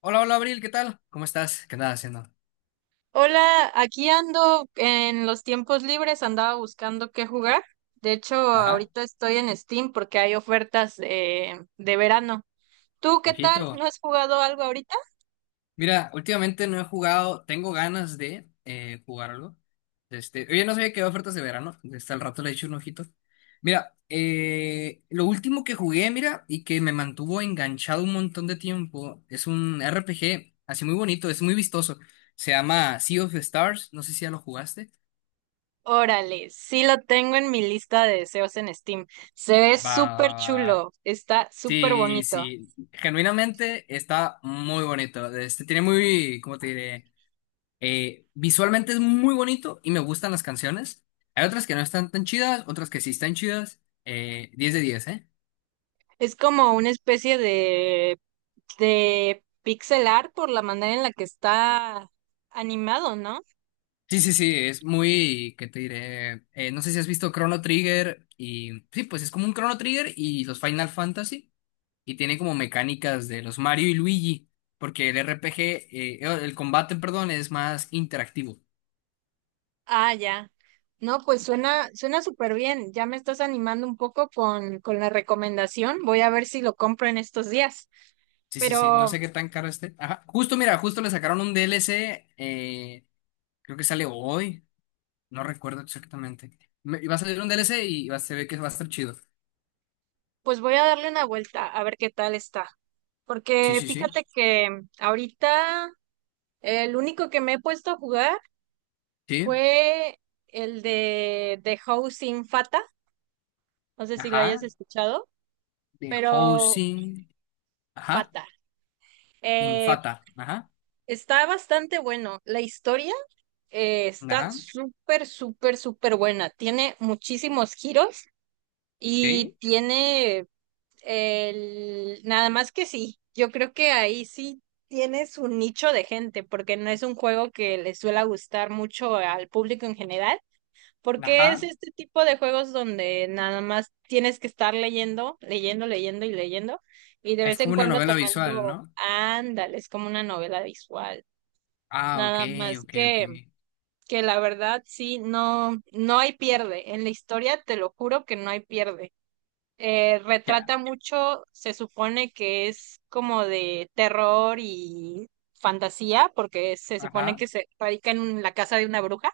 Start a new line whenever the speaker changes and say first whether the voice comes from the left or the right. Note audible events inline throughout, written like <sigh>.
left: Hola, hola Abril, ¿qué tal? ¿Cómo estás? ¿Qué andas haciendo?
right: Hola, aquí ando en los tiempos libres, andaba buscando qué jugar. De hecho,
left: Ajá,
right: ahorita estoy en Steam porque hay ofertas de verano. ¿Tú qué tal?
left: ojito.
right: ¿No has jugado algo ahorita?
left: Mira, últimamente no he jugado, tengo ganas de jugarlo. Este, oye, no sabía que había ofertas de verano, hasta el rato le he hecho un ojito. Mira, lo último que jugué, mira, y que me mantuvo enganchado un montón de tiempo, es un RPG, así muy bonito, es muy vistoso. Se llama Sea of Stars, no sé si ya lo jugaste.
right: Órale, sí lo tengo en mi lista de deseos en Steam. Se ve
left: Va,
right: súper
left: va, va.
right: chulo, está súper
left: Sí,
right: bonito.
left: sí, genuinamente está muy bonito. Este tiene muy, ¿cómo te diré? Visualmente es muy bonito y me gustan las canciones. Hay otras que no están tan chidas, otras que sí están chidas. 10 de 10, ¿eh?
right: Es como una especie de pixel art por la manera en la que está animado, ¿no?
left: Sí, sí, sí, es muy, ¿qué te diré? No sé si has visto Chrono Trigger y sí, pues es como un Chrono Trigger y los Final Fantasy y tiene como mecánicas de los Mario y Luigi, porque el RPG, el combate, perdón, es más interactivo.
right: Ah, ya. No, pues suena súper bien. Ya me estás animando un poco con la recomendación. Voy a ver si lo compro en estos días.
left: Sí, sí, sí, no
right: Pero
left: sé qué tan caro esté. Ajá, justo, mira, justo le sacaron un DLC, creo que sale hoy, no recuerdo exactamente. Va a salir un DLC y va, se ve que va a estar chido.
right: pues voy a darle una vuelta a ver qué tal está.
left: Sí,
right: Porque
left: sí, sí,
right: fíjate que ahorita el único que me he puesto a jugar
left: sí,
right: fue el de The Housing Fata. No sé si lo hayas
left: ajá,
right: escuchado,
left: de
right: pero
left: Housing, ajá,
right: Fata. Eh,
left: Infata, ajá,
right: Está bastante bueno. La historia, está
left: ajá,
right: súper buena. Tiene muchísimos giros
left: sí,
right: y tiene el... Nada más que sí, yo creo que ahí sí tiene su nicho de gente, porque no es un juego que le suele gustar mucho al público en general, porque es
left: ajá.
right: este tipo de juegos donde nada más tienes que estar leyendo, leyendo, leyendo y leyendo, y de
left: Es
right: vez en
left: como una
right: cuando
left: novela visual,
right: tomando,
left: ¿no?
right: ándale, es como una novela visual.
left: Ah, ok,
right: Nada más
left: ok, ok,
right: que la verdad sí, no, no hay pierde. En la historia te lo juro que no hay pierde.
left: ya,
right: Retrata mucho, se supone que es como de terror y fantasía, porque se supone
left: ajá,
right: que se radica en la casa de una bruja.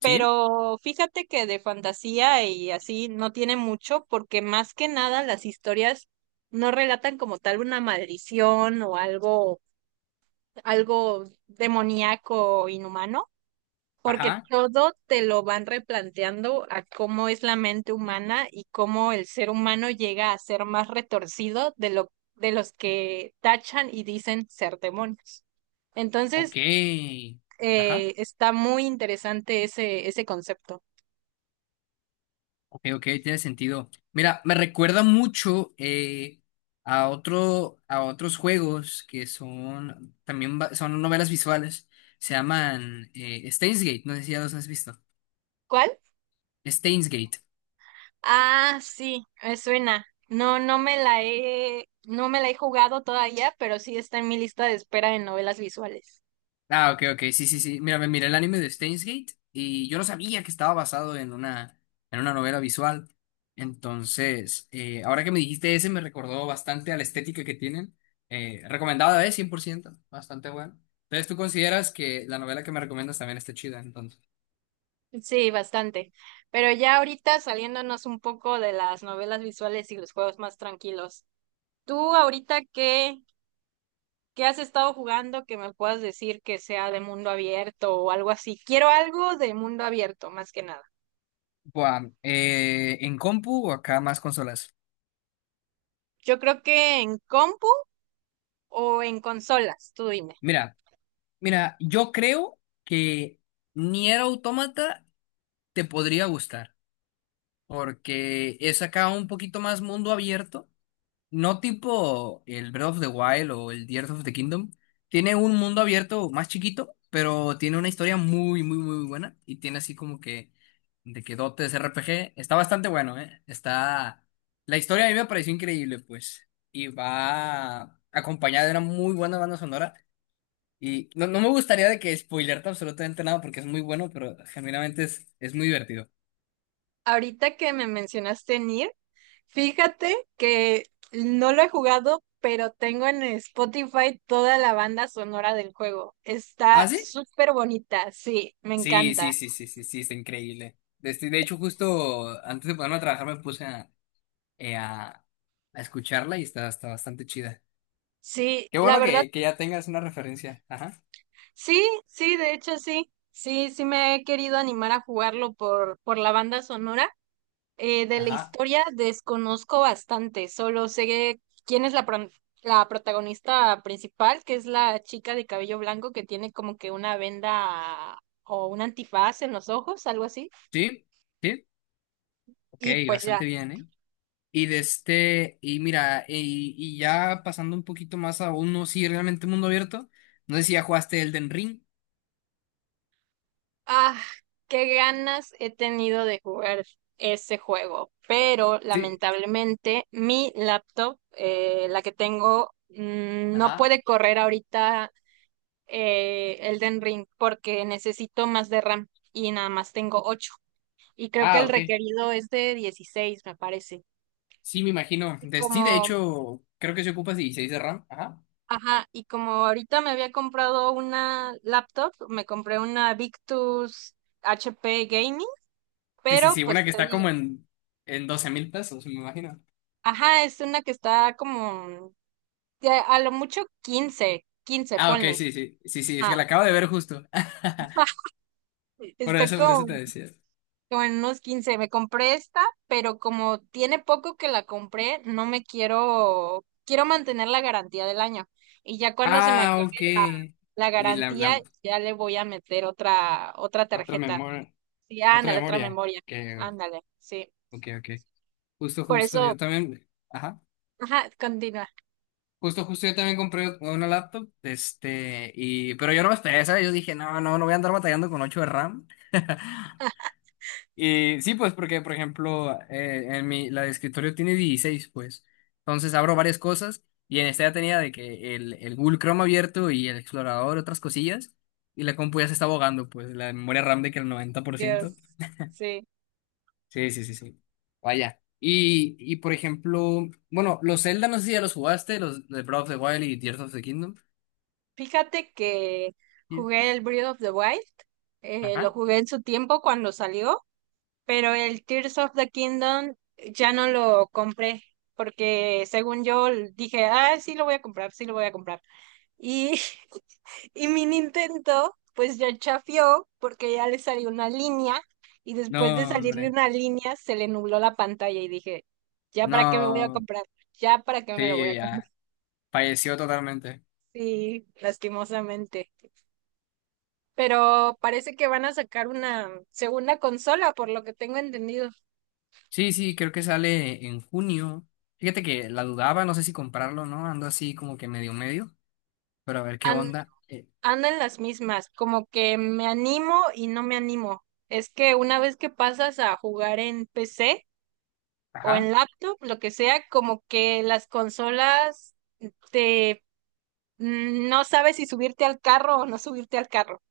left: sí,
right: Pero fíjate que de fantasía y así no tiene mucho, porque más que nada las historias no relatan como tal una maldición o algo, algo demoníaco o inhumano, porque
left: ajá,
right: todo te lo van replanteando a cómo es la mente humana y cómo el ser humano llega a ser más retorcido de lo de los que tachan y dicen ser demonios.
left: ok,
right: Entonces,
left: ajá.
right: está muy interesante ese concepto.
left: Ok, ok, tiene sentido. Mira, me recuerda mucho a otros juegos que son también son novelas visuales. Se llaman Steins Gate, no sé si ya los has visto.
right: ¿Cuál?
left: Steins Gate.
right: Ah, sí, me suena. No, no me la he jugado todavía, pero sí está en mi lista de espera de novelas visuales.
left: Ah, ok, ok, sí, sí, sí. Mira, me miré el anime de Steins Gate y yo no sabía que estaba basado en una novela visual. Entonces, ahora que me dijiste ese, me recordó bastante a la estética que tienen. Recomendada, es 100%, bastante buena. Entonces, ¿tú consideras que la novela que me recomiendas también está chida, entonces?
right: Sí, bastante. Pero ya ahorita saliéndonos un poco de las novelas visuales y los juegos más tranquilos. ¿Tú ahorita qué has estado jugando que me puedas decir que sea de mundo abierto o algo así? Quiero algo de mundo abierto, más que nada.
left: Buah, ¿en compu o acá más consolas?
right: Yo creo que en compu o en consolas, tú dime.
left: Mira, mira, yo creo que Nier Automata te podría gustar, porque es acá un poquito más mundo abierto no tipo el Breath of the Wild o el Tears of the Kingdom. Tiene un mundo abierto más chiquito, pero tiene una historia muy, muy, muy buena. Y tiene así como que de que dotes RPG. Está bastante bueno, ¿eh? Está. La historia a mí me pareció increíble, pues. Y va acompañada de una muy buena banda sonora. Y no, no me gustaría de que spoilearte absolutamente nada porque es muy bueno, pero genuinamente es muy divertido.
right: Ahorita que me mencionaste Nier, fíjate que no lo he jugado, pero tengo en Spotify toda la banda sonora del juego.
left: ¿Ah,
right: Está
left: sí?
right: súper bonita, sí, me
left: Sí,
right: encanta.
left: sí, sí, sí, sí, sí, está increíble. Este, de hecho, justo antes de ponerme a trabajar me puse eh, a, a escucharla y está bastante chida.
right: Sí,
left: Qué
right: la
left: bueno
right: verdad,
left: que ya tengas una referencia. Ajá.
right: sí, sí, de hecho sí. Sí, sí me he querido animar a jugarlo por la banda sonora. De la
left: Ajá.
right: historia desconozco bastante, solo sé quién es la protagonista principal, que es la chica de cabello blanco que tiene como que una venda o un antifaz en los ojos, algo así.
left: Sí, sí. Ok,
right: Y pues
left: bastante
right: ya,
left: bien, ¿eh? Y de este, y mira, y ya pasando un poquito más a uno, sí, realmente mundo abierto. No sé si ya jugaste Elden Ring.
right: ah, qué ganas he tenido de jugar ese juego, pero
left: Sí.
right: lamentablemente mi laptop, la que tengo, no
left: Ajá.
right: puede correr ahorita Elden Ring porque necesito más de RAM y nada más tengo 8. Y creo que
left: Ah,
right: el
left: ok.
right: requerido es de 16, me parece.
left: Sí, me imagino.
right: Y
left: Sí, de
right: como,
left: hecho, creo que se ocupa 16 de RAM. Ajá.
right: ajá, y como ahorita me había comprado una laptop, me compré una Victus HP Gaming,
left: Sí, sí,
right: pero
left: sí, una
right: pues
left: que
right: te
left: está
right: digo,
left: como en 12,000 pesos, me imagino.
right: ajá, es una que está como de a lo mucho quince, 15
left: Ah, ok,
right: ponle.
left: sí, sí, sí, sí, es que
right: Ah,
left: la acabo de ver justo. <laughs>
right: <laughs> está
left: Por eso
right: como
left: te decía.
right: como en unos 15. Me compré esta, pero como tiene poco que la compré, no me quiero, quiero mantener la garantía del año. Y ya cuando se me
left: Ah,
right: acabe
left: ok.
right: la, la
left: Y la,
right: garantía,
left: la
right: ya le voy a meter otra
left: otra
right: tarjeta.
left: memoria,
right: Sí,
left: otra
right: ándale, otra
left: memoria.
right: memoria. Ándale, sí.
left: Ok, ok. Justo,
right: Por
left: justo,
right: eso,
left: yo también, ajá.
right: ajá, continúa.
left: Justo, justo, yo también compré una laptop, este, pero yo no batallé, ¿sabes? Yo dije, no, no, no voy a andar batallando con 8 de RAM. <laughs> Y sí, pues porque, por ejemplo, la de escritorio tiene 16 pues. Entonces abro varias cosas y en esta ya tenía de que el Google Chrome abierto y el explorador, otras cosillas. Y la compu ya se está abogando, pues la memoria RAM de que el noventa por
right: Dios,
left: ciento
right: sí.
left: Sí, sí, sí, sí. Vaya. Y por ejemplo, bueno, los Zelda, no sé si ya los jugaste, los de Breath of the Wild y Tears of the Kingdom.
right: Fíjate que jugué
left: Years.
right: el Breath of the Wild. Lo
left: Ajá.
right: jugué en su tiempo cuando salió, pero el Tears of the Kingdom ya no lo compré, porque según yo dije, ah, sí lo voy a comprar, sí lo voy a comprar. Y <laughs> y mi Nintendo, pues ya chafió, porque ya le salió una línea, y
left: No,
right: después de salirle
left: hombre.
right: una línea, se le nubló la pantalla y dije, ya para qué me voy a
left: No.
right: comprar, ya para qué me lo voy
left: Sí,
right: a comprar.
left: ya.
right: <laughs>
left: Falleció totalmente.
right: Sí, lastimosamente. Pero parece que van a sacar una segunda consola, por lo que tengo entendido.
left: Sí, sí, creo que sale en junio. Fíjate que la dudaba, no sé si comprarlo o no, ando así como que medio medio, pero a ver qué onda.
right: Ando en las mismas, como que me animo y no me animo. Es que una vez que pasas a jugar en PC o
left: Ajá,
right: en laptop, lo que sea, como que las consolas te no sabes si subirte al carro o no subirte al carro.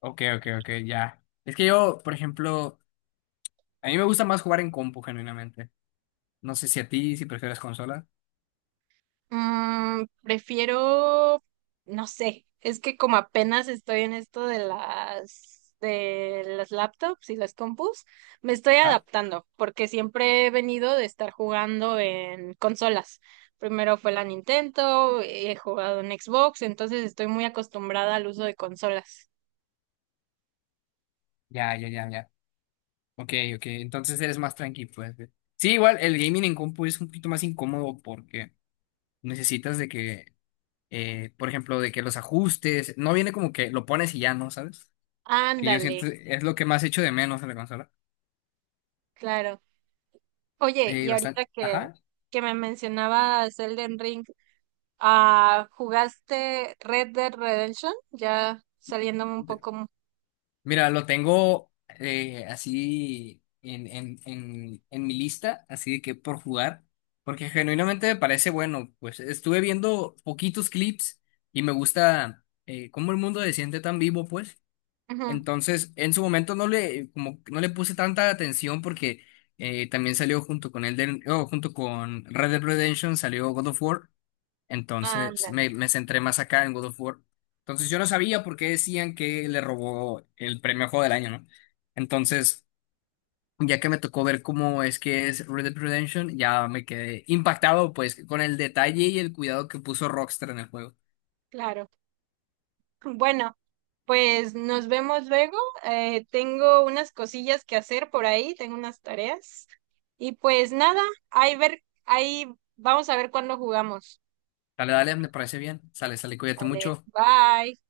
left: ok, ok, ok, ya. Es que yo, por ejemplo, a mí me gusta más jugar en compu, genuinamente. No sé si a ti, si prefieres consola.
right: Mm, prefiero, no sé, es que como apenas estoy en esto de las laptops y las compus, me estoy
left: Ajá,
right: adaptando, porque siempre he venido de estar jugando en consolas. Primero fue la Nintendo, he jugado en Xbox, entonces estoy muy acostumbrada al uso de consolas.
left: ya, ya, ya, ya. Ok, ok, entonces eres más tranqui pues. Sí, igual el gaming en compu es un poquito más incómodo porque necesitas de que, por ejemplo, de que los ajustes, no viene como que lo pones y ya, ¿no? ¿Sabes? Que yo
right: Ándale,
left: siento es lo que más echo de menos en la consola.
right: claro. Oye, y
left: Bastante.
right: ahorita
left: Ajá.
right: que me mencionabas Elden Ring, ah, ¿jugaste Red Dead Redemption? Ya saliéndome un
left: De-
right: poco.
left: Mira, lo tengo así en mi lista, así de que por jugar, porque genuinamente me parece bueno. Pues estuve viendo poquitos clips y me gusta cómo el mundo se siente tan vivo, pues.
right: Ujú.
left: Entonces, en su momento como, que no le puse tanta atención porque también salió junto con Red Dead Redemption, salió God of War. Entonces
right: Ándale,
left: me centré más acá en God of War. Entonces yo no sabía por qué decían que le robó el premio a Juego del Año, ¿no? Entonces, ya que me tocó ver cómo es que es Red Dead Redemption, ya me quedé impactado pues con el detalle y el cuidado que puso Rockstar en el juego.
right: claro. Bueno, pues nos vemos luego. Tengo unas cosillas que hacer por ahí, tengo unas tareas. Y pues nada, ahí vamos a ver cuándo jugamos.
left: Dale, dale, me parece bien. Sale, sale, cuídate
right: Vale,
left: mucho.
right: bye.